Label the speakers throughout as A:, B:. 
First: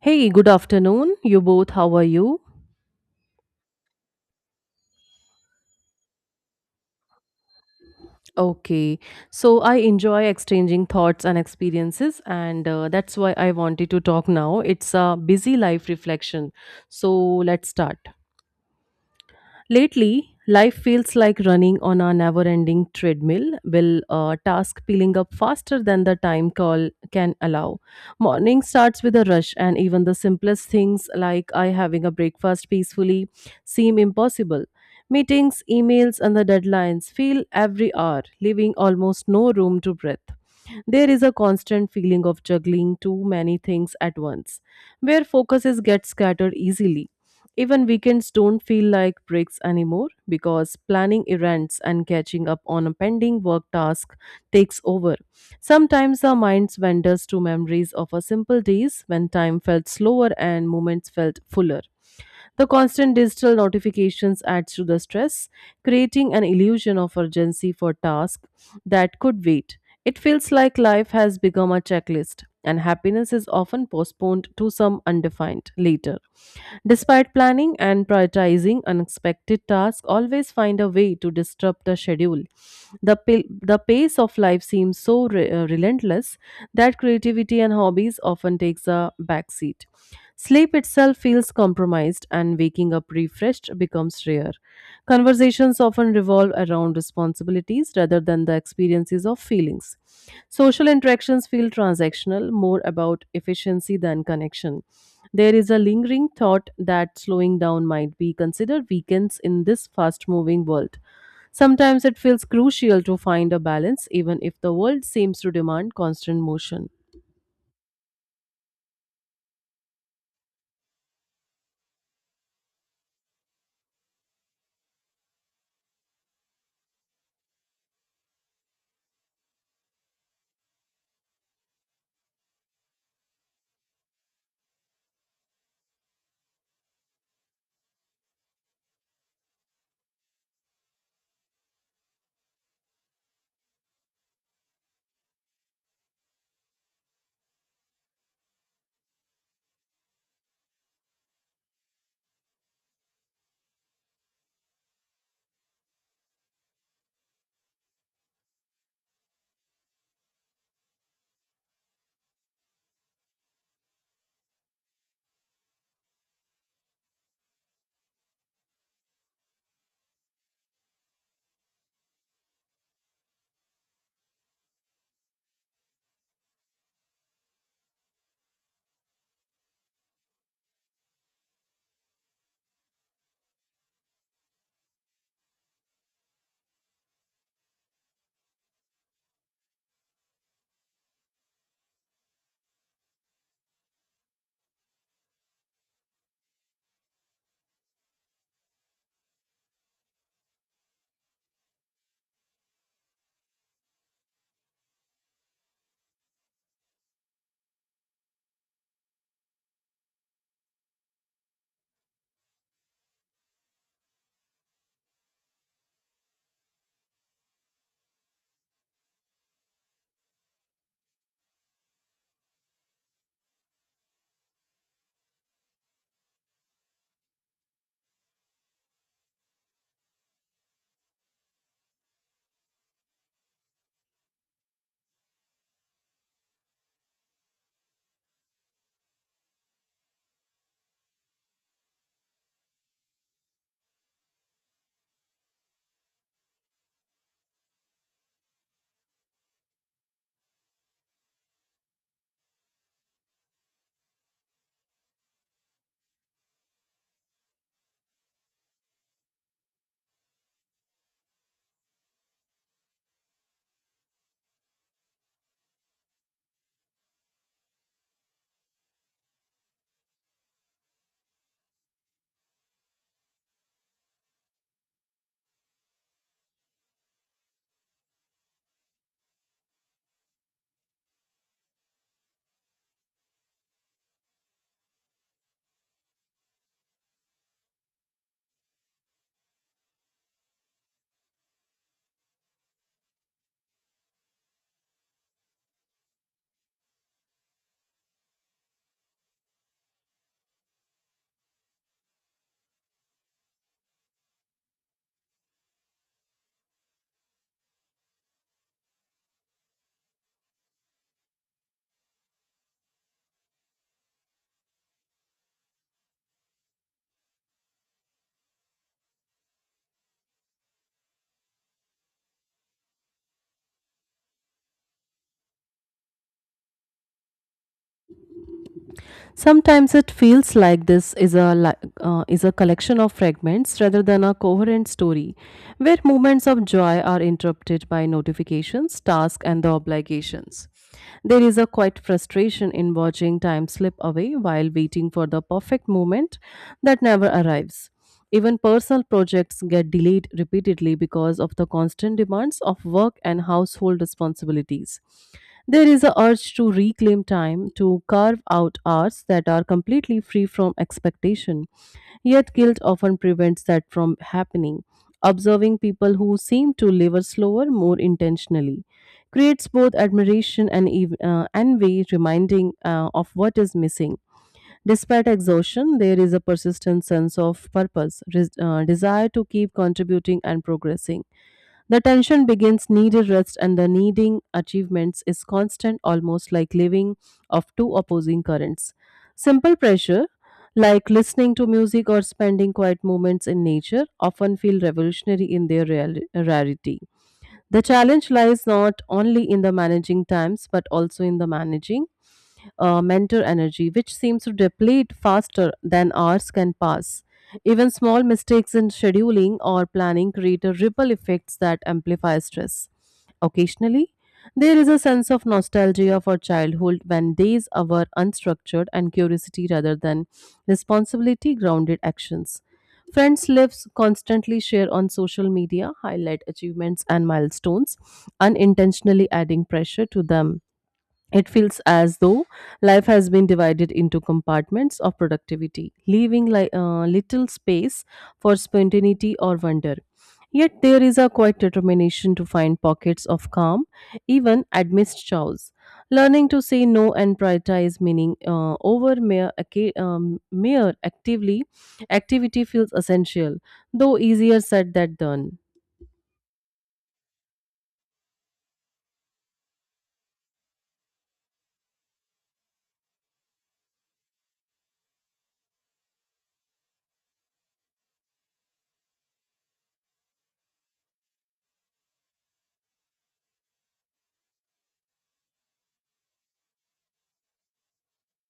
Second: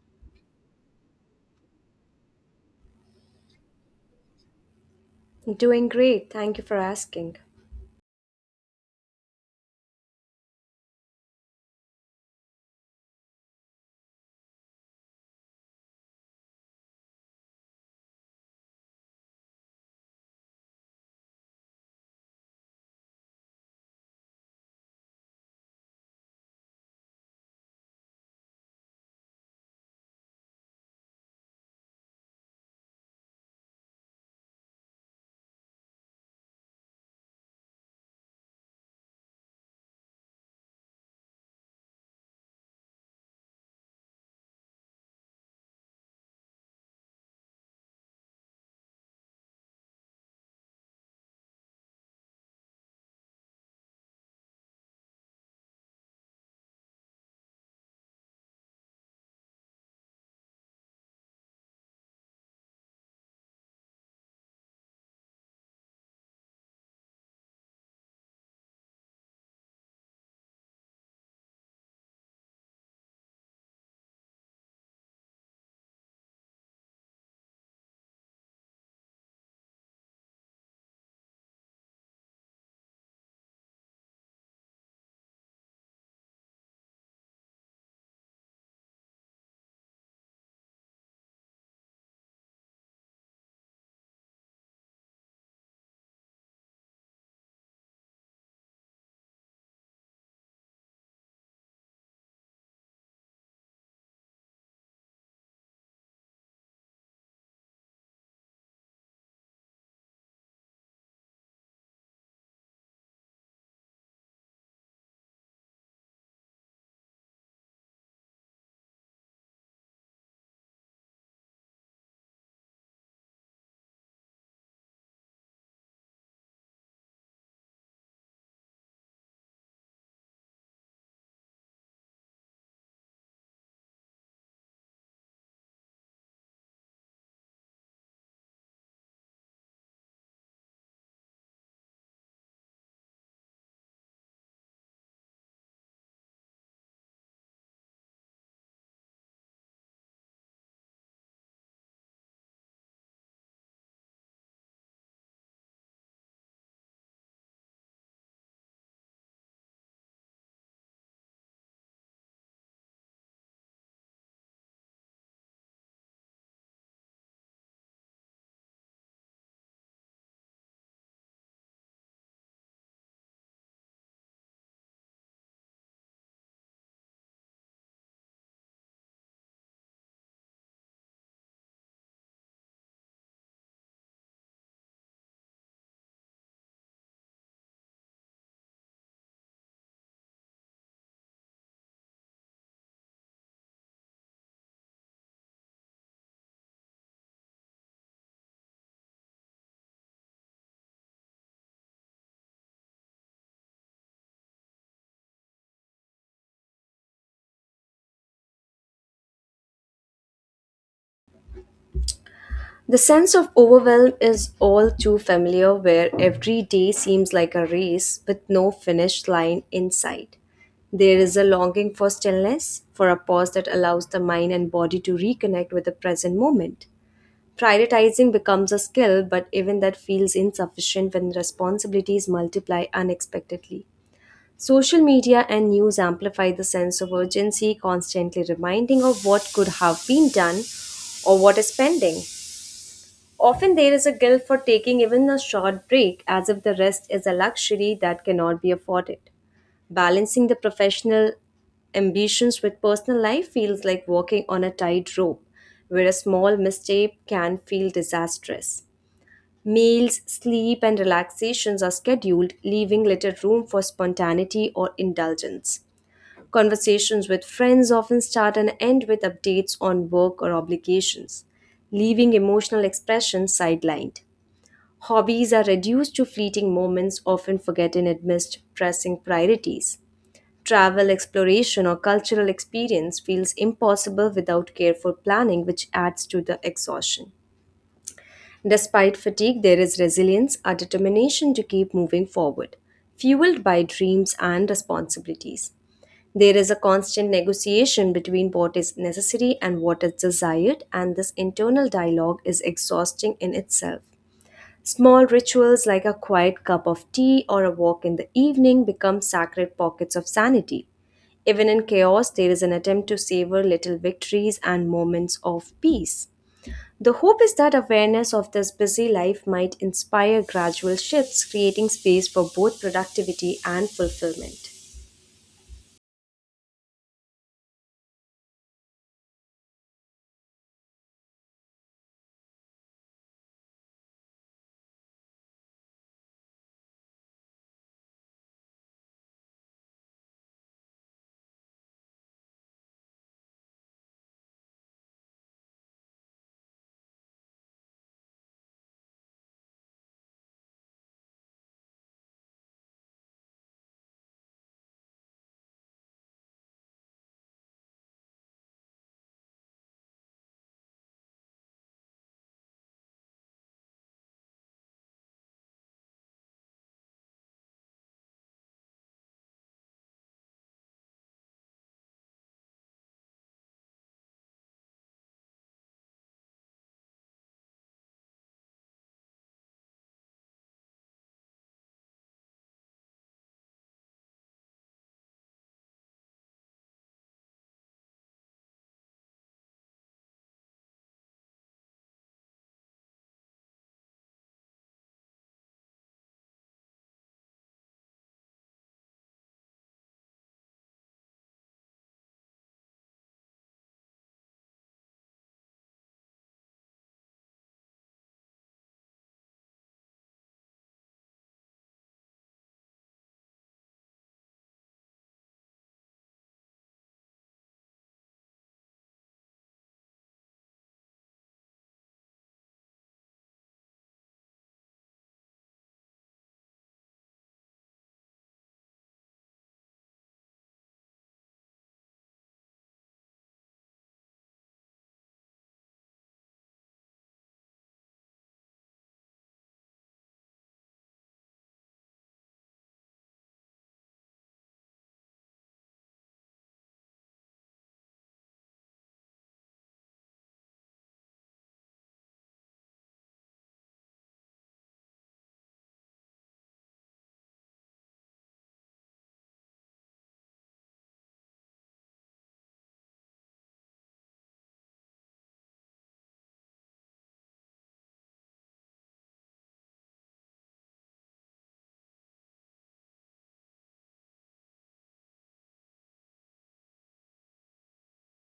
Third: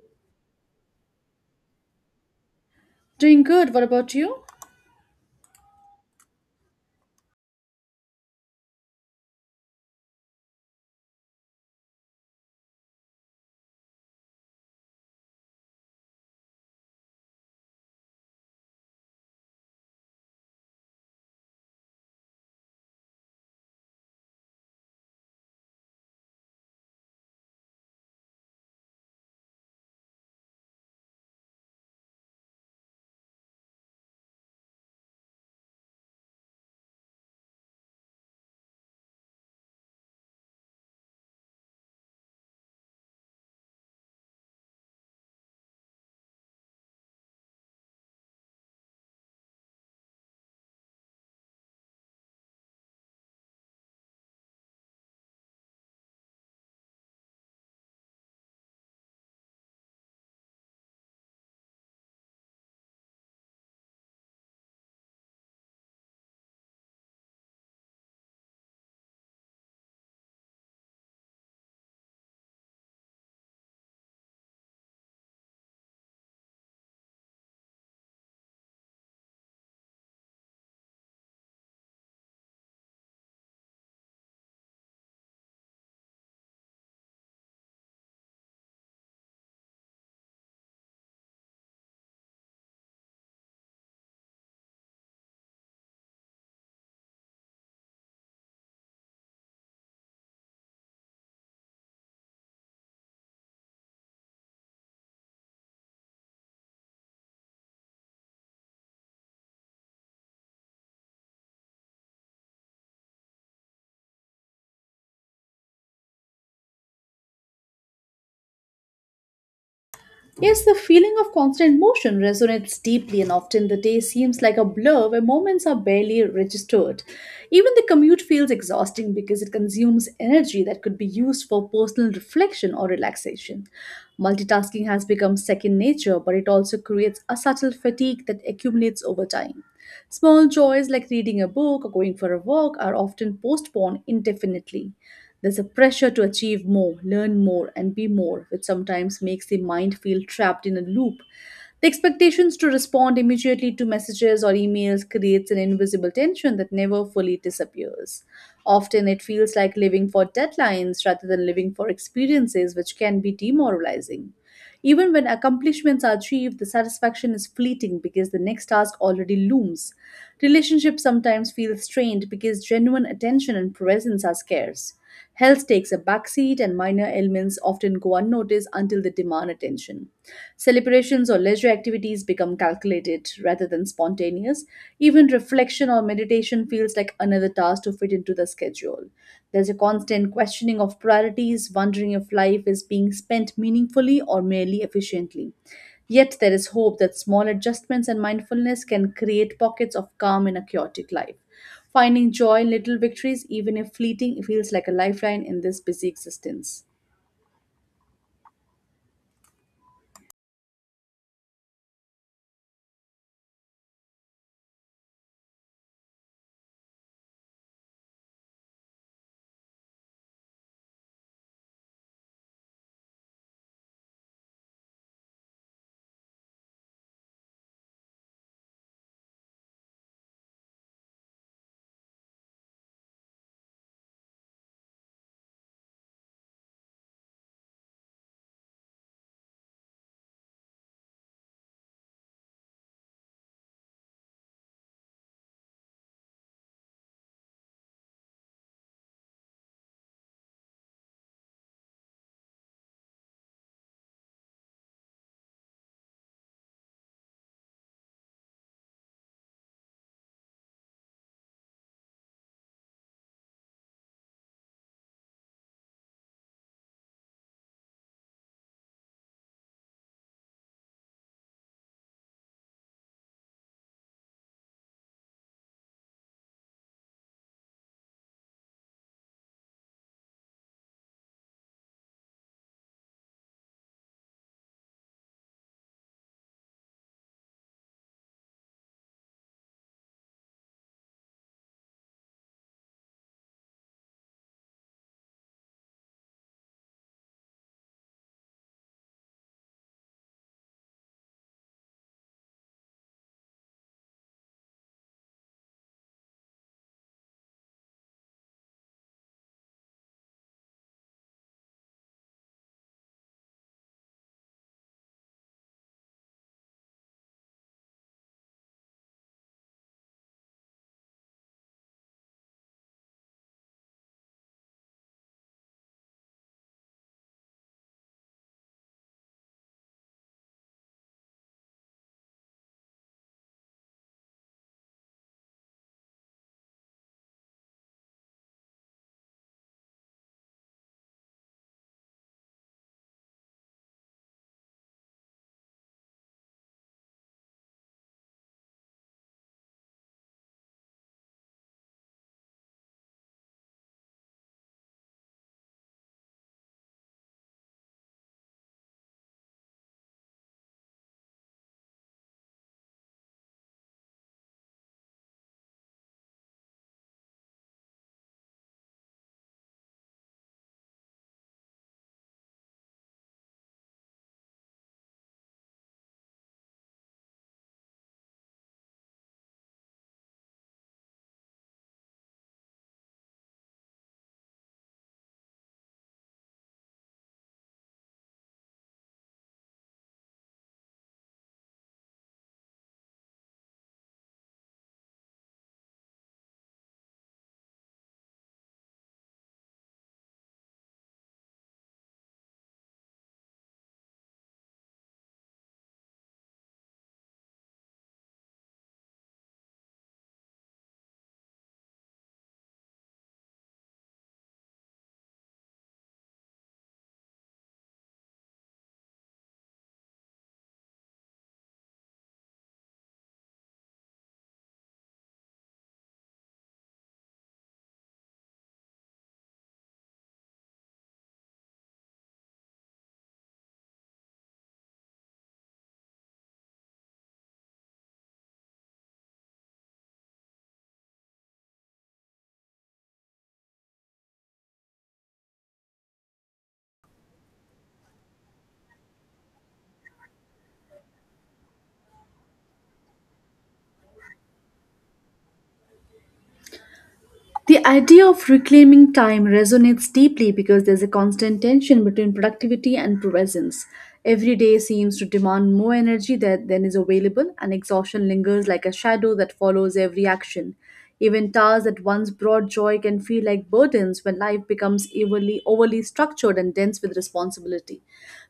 A: Hey, good afternoon. You both, how are you?
B: Doing good. What about you?
C: Doing great, thank you for asking.
A: Okay, so I enjoy exchanging thoughts and experiences, and that's why I wanted to talk now. It's a busy life reflection. So let's start. Lately, life feels like running on a never ending treadmill, with a task peeling up faster than the time call can allow. Morning starts with a rush, and even the simplest things like I having a breakfast peacefully seem impossible. Meetings, emails, and the deadlines feel every hour, leaving almost no room to breathe. There is a constant feeling of juggling too many things at once, where focuses get scattered easily. Even weekends don't feel like breaks anymore because planning errands and catching up on a pending work task takes over. Sometimes our minds wanders to memories of our simple days when time felt slower and moments felt fuller. The constant digital notifications adds to the stress, creating an illusion of urgency for tasks that could wait. It feels like life has become a checklist, and happiness is often postponed to some undefined later. Despite planning and prioritizing unexpected tasks, always find a way to disrupt the schedule. The pace of life seems so relentless that creativity and hobbies often takes a backseat. Sleep itself feels compromised and waking up refreshed becomes rare. Conversations often revolve around responsibilities rather than the experiences of feelings. Social interactions feel transactional, more about efficiency than connection. There is a lingering thought that slowing down might be considered weakness in this fast moving world. Sometimes it feels crucial to find a balance, even if the world seems to demand constant motion.
B: Yes, the feeling of constant motion resonates deeply, and often the day seems like a blur where moments are barely registered. Even the commute feels exhausting because it consumes energy that could be used for personal reflection or relaxation. Multitasking has become second nature, but it also creates a subtle fatigue that accumulates over time. Small joys like reading a book or going for a walk are often postponed indefinitely. There's a pressure to achieve more, learn more, and be more, which sometimes makes the mind feel trapped in a loop. The expectations to respond immediately to messages or emails creates an invisible tension that never fully disappears. Often it feels like living for deadlines rather than living for experiences, which can be demoralizing. Even when accomplishments are achieved, the satisfaction is fleeting because the next task already looms. Relationships sometimes feel strained because genuine attention and presence are scarce. Health takes a backseat, and minor ailments often go unnoticed until they demand attention. Celebrations or leisure activities become calculated rather than spontaneous. Even reflection or meditation feels like another task to fit into the schedule. There's a constant questioning of priorities, wondering if life is being spent meaningfully or merely efficiently. Yet there is hope that small adjustments and mindfulness can create pockets of calm in a chaotic life. Finding joy in little victories, even if fleeting, feels like a lifeline in this busy existence.
C: The sense of overwhelm is all too familiar, where every day seems like a race with no finish line in sight. There is a longing for stillness, for a pause that allows the mind and body to reconnect with the present moment. Prioritizing becomes a skill, but even that feels insufficient when responsibilities multiply unexpectedly. Social media and news amplify the sense of urgency, constantly reminding of what could have been done or what is pending. Often there is a guilt for taking even a short break, as if the rest is a luxury that cannot be afforded. Balancing the professional ambitions with personal life feels like walking on a tightrope, where a small mistake can feel disastrous. Meals, sleep, and relaxations are scheduled, leaving little room for spontaneity or indulgence. Conversations with friends often start and end with updates on work or obligations, leaving emotional expression sidelined. Hobbies are reduced to fleeting moments often forgotten amidst pressing priorities. Travel, exploration, or cultural experience feels impossible without careful planning, which adds to the exhaustion. Despite fatigue, there is resilience, a determination to keep moving forward, fueled by dreams and responsibilities. There is a constant negotiation between what is necessary and what is desired, and this internal dialogue is exhausting in itself. Small rituals like a quiet cup of tea or a walk in the evening become sacred pockets of sanity. Even in chaos, there is an attempt to savor little victories and moments of peace. The hope is that awareness of this busy life might inspire gradual shifts, creating space for both productivity and fulfillment.
A: Sometimes it feels like this is a li- is a collection of fragments rather than a coherent story, where moments of joy are interrupted by notifications, tasks, and the obligations. There is a quiet frustration in watching time slip away while waiting for the perfect moment that never arrives. Even personal projects get delayed repeatedly because of the constant demands of work and household responsibilities. There is a urge to reclaim time, to carve out hours that are completely free from expectation. Yet guilt often prevents that from happening. Observing people who seem to live a slower, more intentionally creates both admiration and envy, reminding of what is missing. Despite exhaustion, there is a persistent sense of purpose, desire to keep contributing and progressing. The tension begins needed rest and the needing achievements is constant, almost like living of two opposing currents. Simple pressure, like listening to music or spending quiet moments in nature, often feel revolutionary in their rarity. The challenge lies not only in the managing times but also in the managing mentor energy, which seems to deplete faster than hours can pass. Even small mistakes in scheduling or planning create a ripple effects that amplify stress. Occasionally, there is a sense of nostalgia for childhood when days were unstructured and curiosity rather than responsibility grounded actions. Friends' lives constantly share on social media, highlight achievements and milestones, unintentionally adding pressure to them. It feels as though life has been divided into compartments of productivity, leaving little space for spontaneity or wonder. Yet there is a quiet determination to find pockets of calm, even amidst chaos. Learning to say no and prioritize meaning over mere actively activity feels essential, though easier said than done.
B: The idea of reclaiming time resonates deeply because there's a constant tension between productivity and presence. Every day seems to demand more energy than is available, and exhaustion lingers like a shadow that follows every action. Even tasks that once brought joy can feel like burdens when life becomes overly structured and dense with responsibility.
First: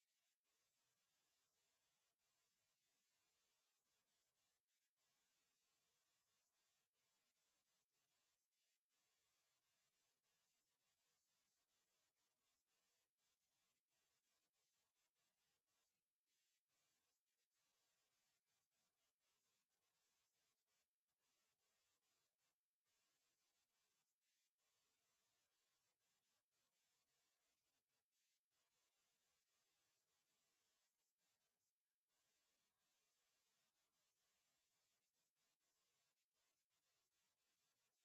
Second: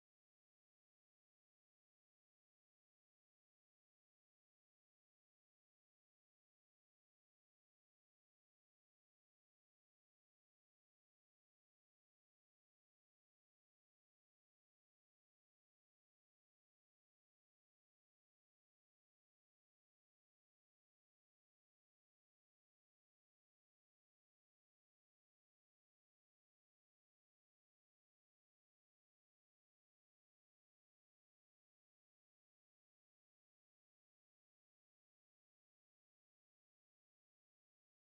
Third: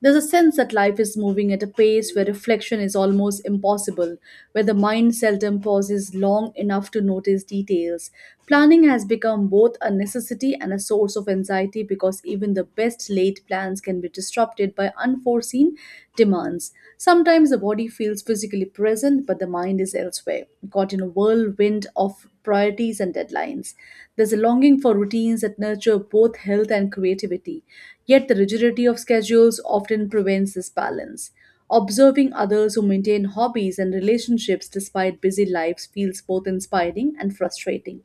B: There's a sense that life is moving at a pace where reflection is almost impossible, where the mind seldom pauses long enough to notice details. Planning has become both a necessity and a source of anxiety because even the best laid plans can be disrupted by unforeseen demands. Sometimes the body feels physically present, but the mind is elsewhere, caught in a whirlwind of priorities and deadlines. There's a longing for routines that nurture both health and creativity. Yet the rigidity of schedules often prevents this balance. Observing others who maintain hobbies and relationships despite busy lives feels both inspiring and frustrating.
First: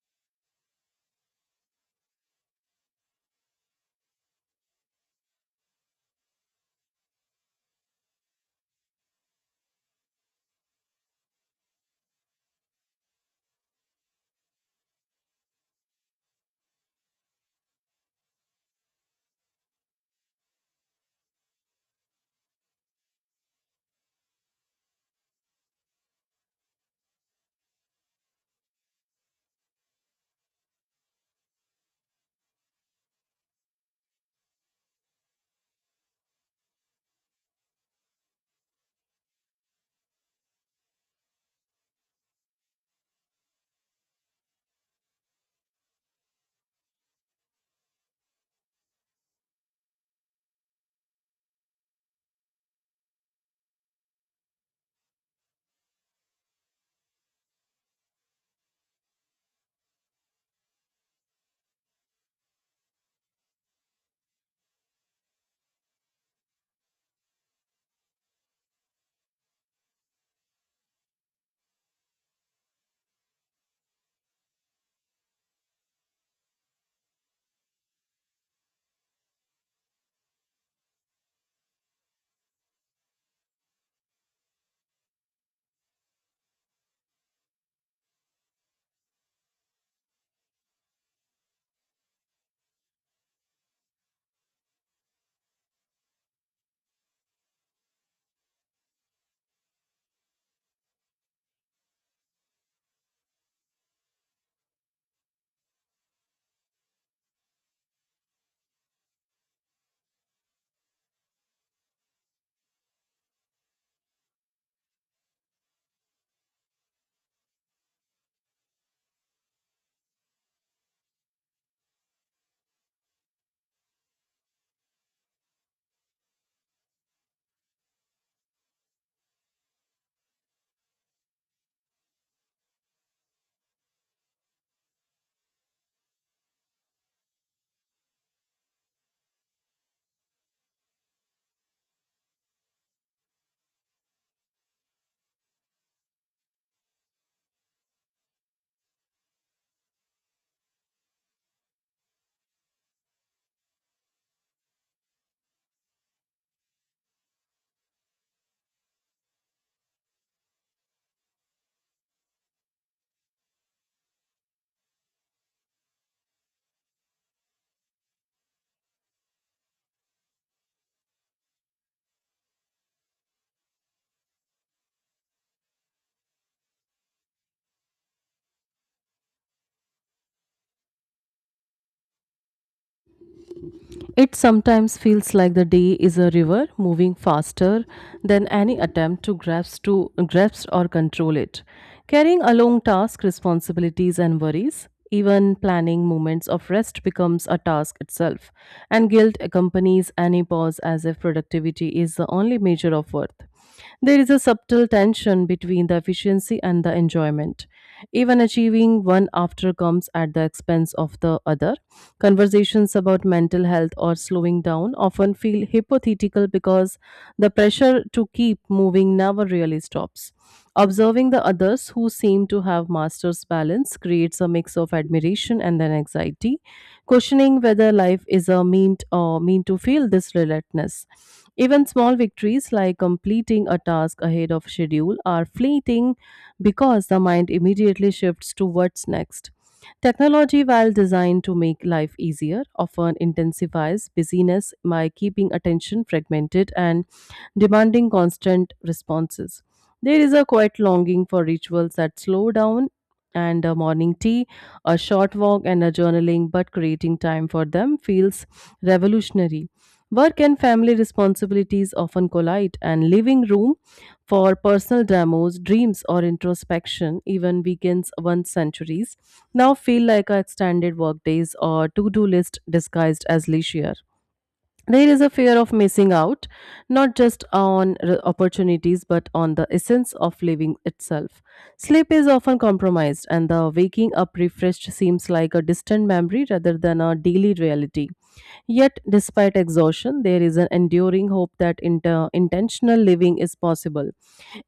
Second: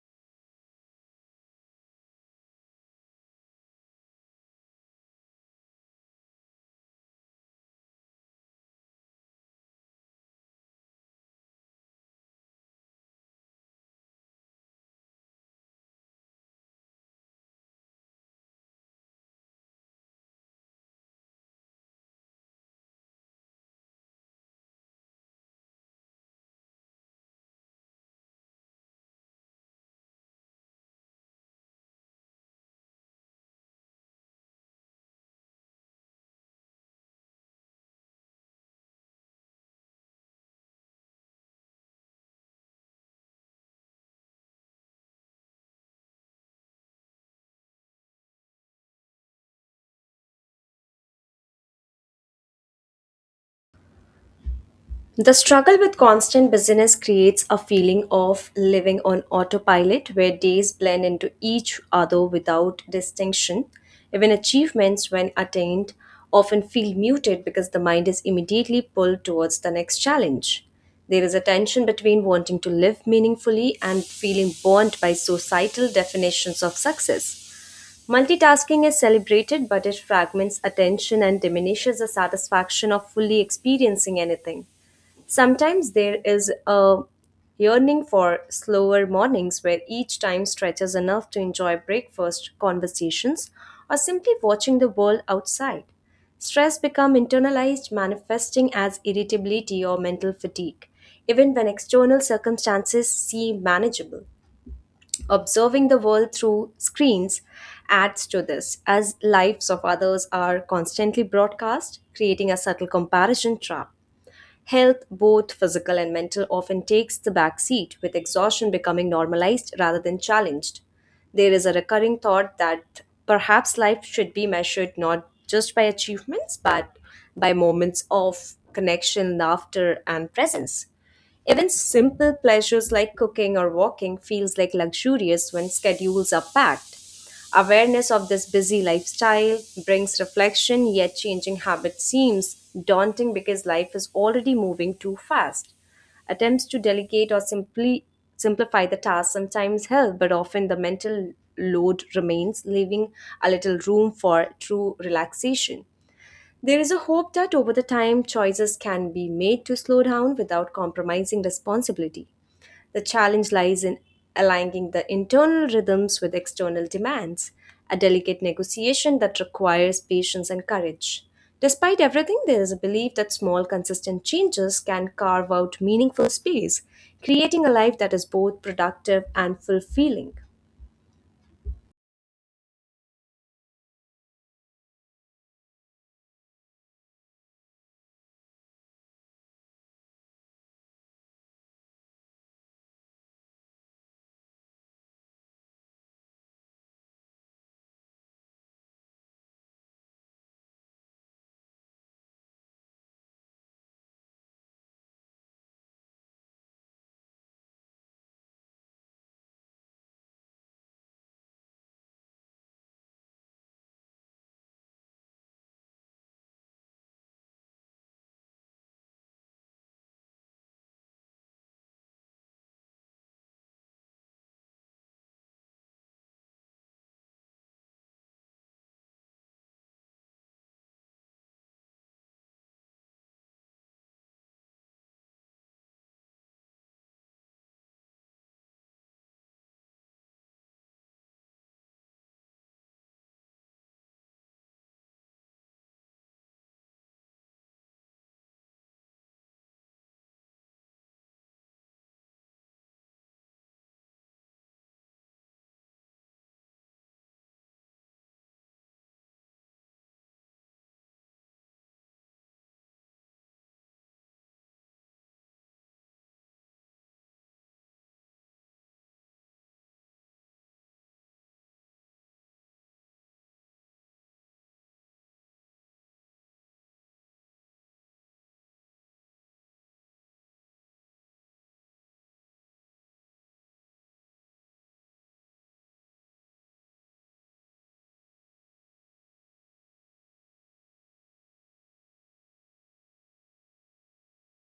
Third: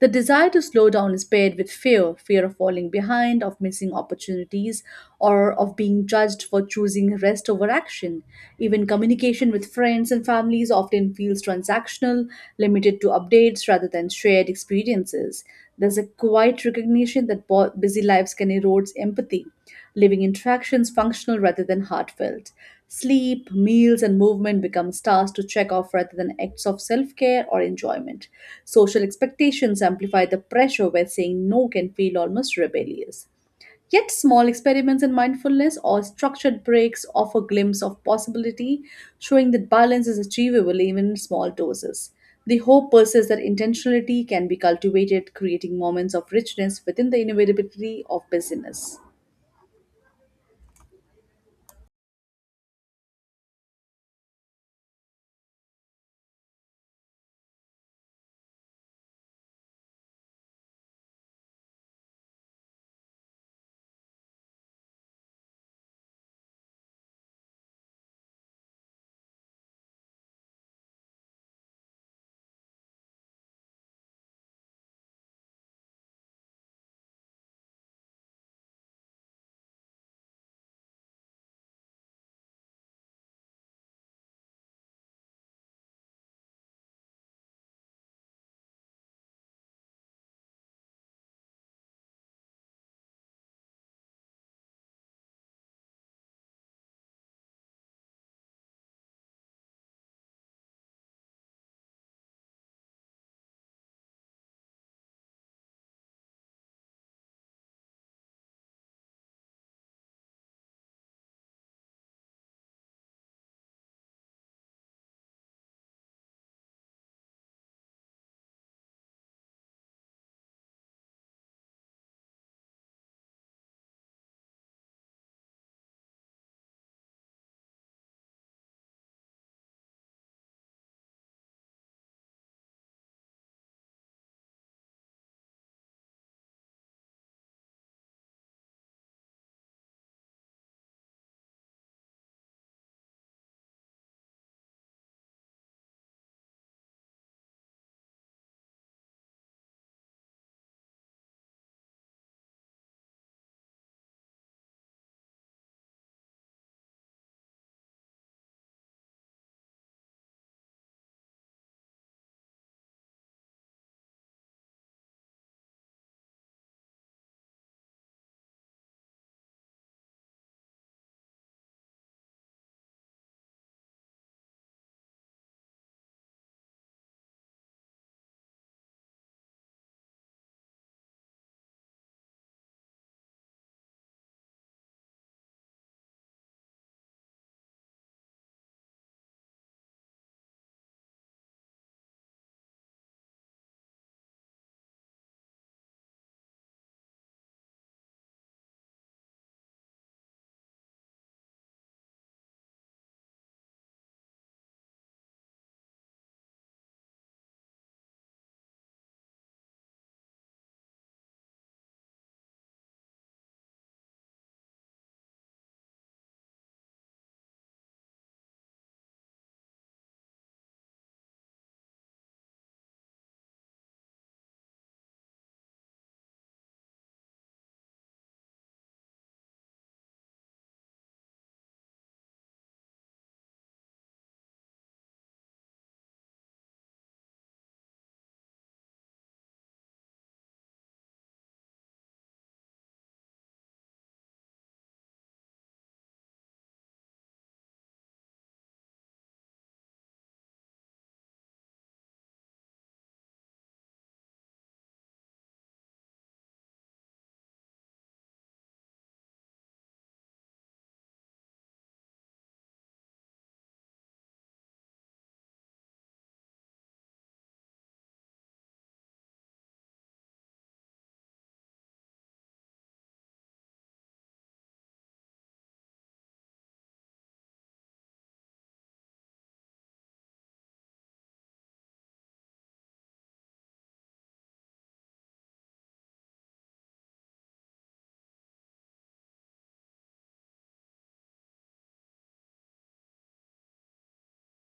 B: The desire to slow down is paired with fear of falling behind, of missing opportunities, or of being judged for choosing rest over action. Even communication with friends and families often feels transactional, limited to updates rather than shared experiences. There's a quiet recognition that busy lives can erode empathy, leaving interactions functional rather than heartfelt. Sleep, meals, and movement become tasks to check off rather than acts of self care or enjoyment. Social expectations amplify the pressure where saying no can feel almost rebellious. Yet, small experiments in mindfulness or structured breaks offer a glimpse of possibility, showing that balance is achievable even in small doses. The hope persists that intentionality can be cultivated, creating moments of richness within the inevitability of busyness.
C: The struggle with constant busyness creates a feeling of living on autopilot where days blend into each other without distinction. Even achievements, when attained, often feel muted because the mind is immediately pulled towards the next challenge. There is a tension between wanting to live meaningfully and feeling bound by societal definitions of success. Multitasking is celebrated, but it fragments attention and diminishes the satisfaction of fully experiencing anything. Sometimes there is a yearning for slower mornings where each time stretches enough to enjoy breakfast, conversations, or simply watching the world outside. Stress becomes internalized, manifesting as irritability or mental fatigue, even when external circumstances seem manageable. Observing the world through screens adds to this, as lives of others are constantly broadcast, creating a subtle comparison trap. Health, both physical and mental, often takes the back seat, with exhaustion becoming normalized rather than challenged. There is a recurring thought that perhaps life should be measured not just by achievements, but by moments of connection, laughter, and presence. Even simple pleasures like cooking or walking feels like luxurious when schedules are packed. Awareness of this busy lifestyle brings reflection, yet changing habits seems daunting because life is already moving too fast. Attempts to delegate or simply simplify the task sometimes help, but often the mental load remains, leaving a little room for true relaxation. There is a hope that over the time choices can be made to slow down without compromising responsibility. The challenge lies in aligning the internal rhythms with external demands, a delicate negotiation that requires patience and courage. Despite everything, there is a belief that small, consistent changes can carve out meaningful space, creating a life that is both productive and fulfilling.
A: It sometimes feels like the day is a river moving faster than any attempt to grasp or control it, carrying along tasks, responsibilities, and worries. Even planning moments of rest becomes a task itself, and guilt accompanies any pause as if productivity is the only measure of worth. There is a subtle tension between the efficiency and the enjoyment. Even achieving one after comes at the expense of the other. Conversations about mental health or slowing down often feel hypothetical because the pressure to keep moving never really stops. Observing the others who seem to have master's balance creates a mix of admiration and then anxiety, questioning whether life is a mean to feel this relentlessness. Even small victories like completing a task ahead of schedule are fleeting because the mind immediately shifts to what's next. Technology, while designed to make life easier, often intensifies busyness by keeping attention fragmented and demanding constant responses. There is a quiet longing for rituals that slow down and a morning tea, a short walk, and a journaling, but creating time for them feels revolutionary. Work and family responsibilities often collide, and leaving room for personal demos, dreams, or introspection, even weekends once centuries, now feel like a extended work days or to do list disguised as leisure. There is a fear of missing out, not just on opportunities, but on the essence of living itself. Sleep is often compromised, and the waking up refreshed seems like a distant memory rather than a daily reality. Yet, despite exhaustion, there is an enduring hope that intentional living is possible,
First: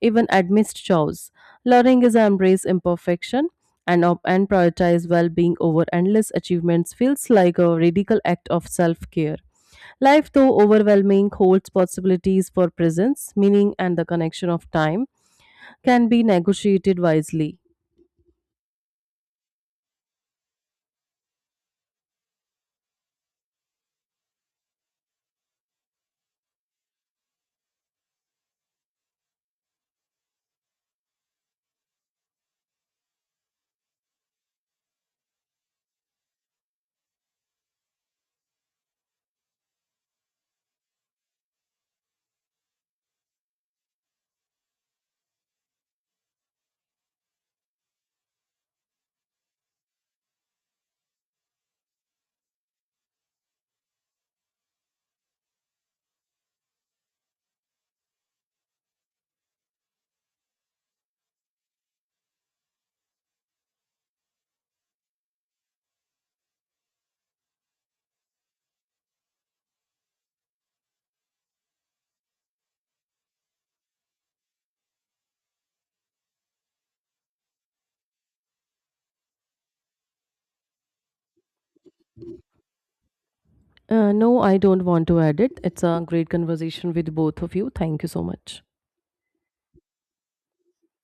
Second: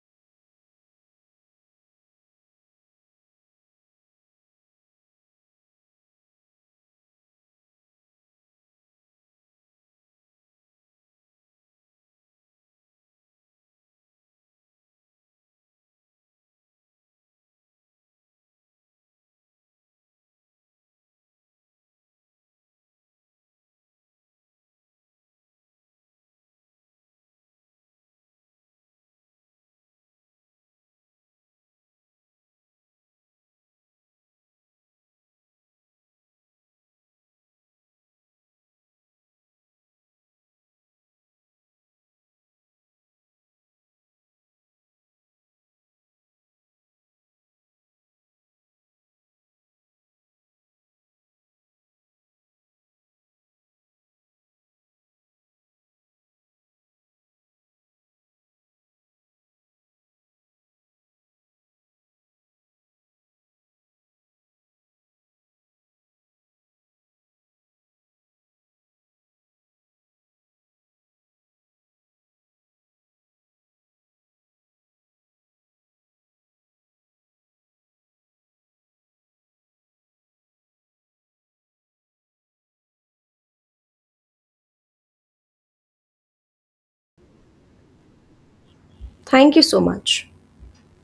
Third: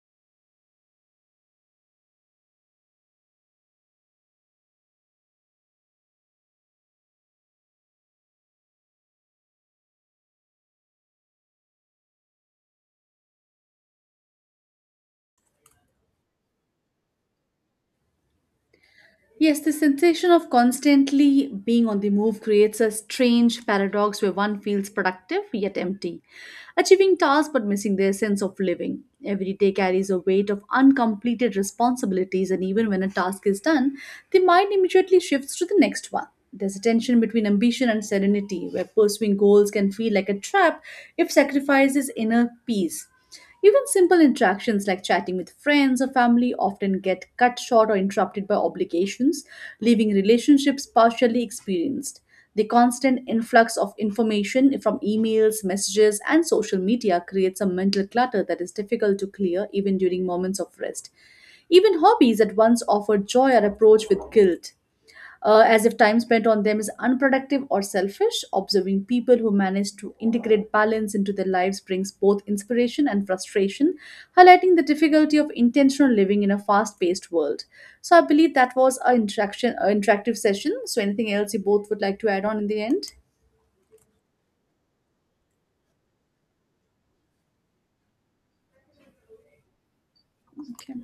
A: even amidst chores. Learning is embrace imperfection and prioritize well being over endless achievements feels like a radical act of self care. Life, though overwhelming, holds possibilities for presence, meaning, and the connection of time can be negotiated wisely.
B: Yes, the sensation of constantly being on the move creates a strange paradox where one feels productive yet empty, achieving tasks but missing their sense of living. Every day carries a weight of uncompleted responsibilities, and even when a task is done, the mind immediately shifts to the next one. There's a tension between ambition and serenity, where pursuing goals can feel like a trap if sacrifices inner peace. Even simple interactions like chatting with friends or family often get cut short or interrupted by obligations, leaving relationships partially experienced. The constant influx of information from emails, messages, and social media creates a mental clutter that is difficult to clear even during moments of rest. Even hobbies that once offered joy are approached with guilt, as if time spent on them is unproductive or selfish. Observing people who manage to integrate balance into their lives brings both inspiration and frustration, highlighting the difficulty of intentional living in a fast paced world. So, I believe that was our interactive session. So, anything else you both would like to add on in the end?
A: No, I don't want to add it. It's a great conversation with both of you. Thank you so much.
C: Thank you so much.
B: Okay.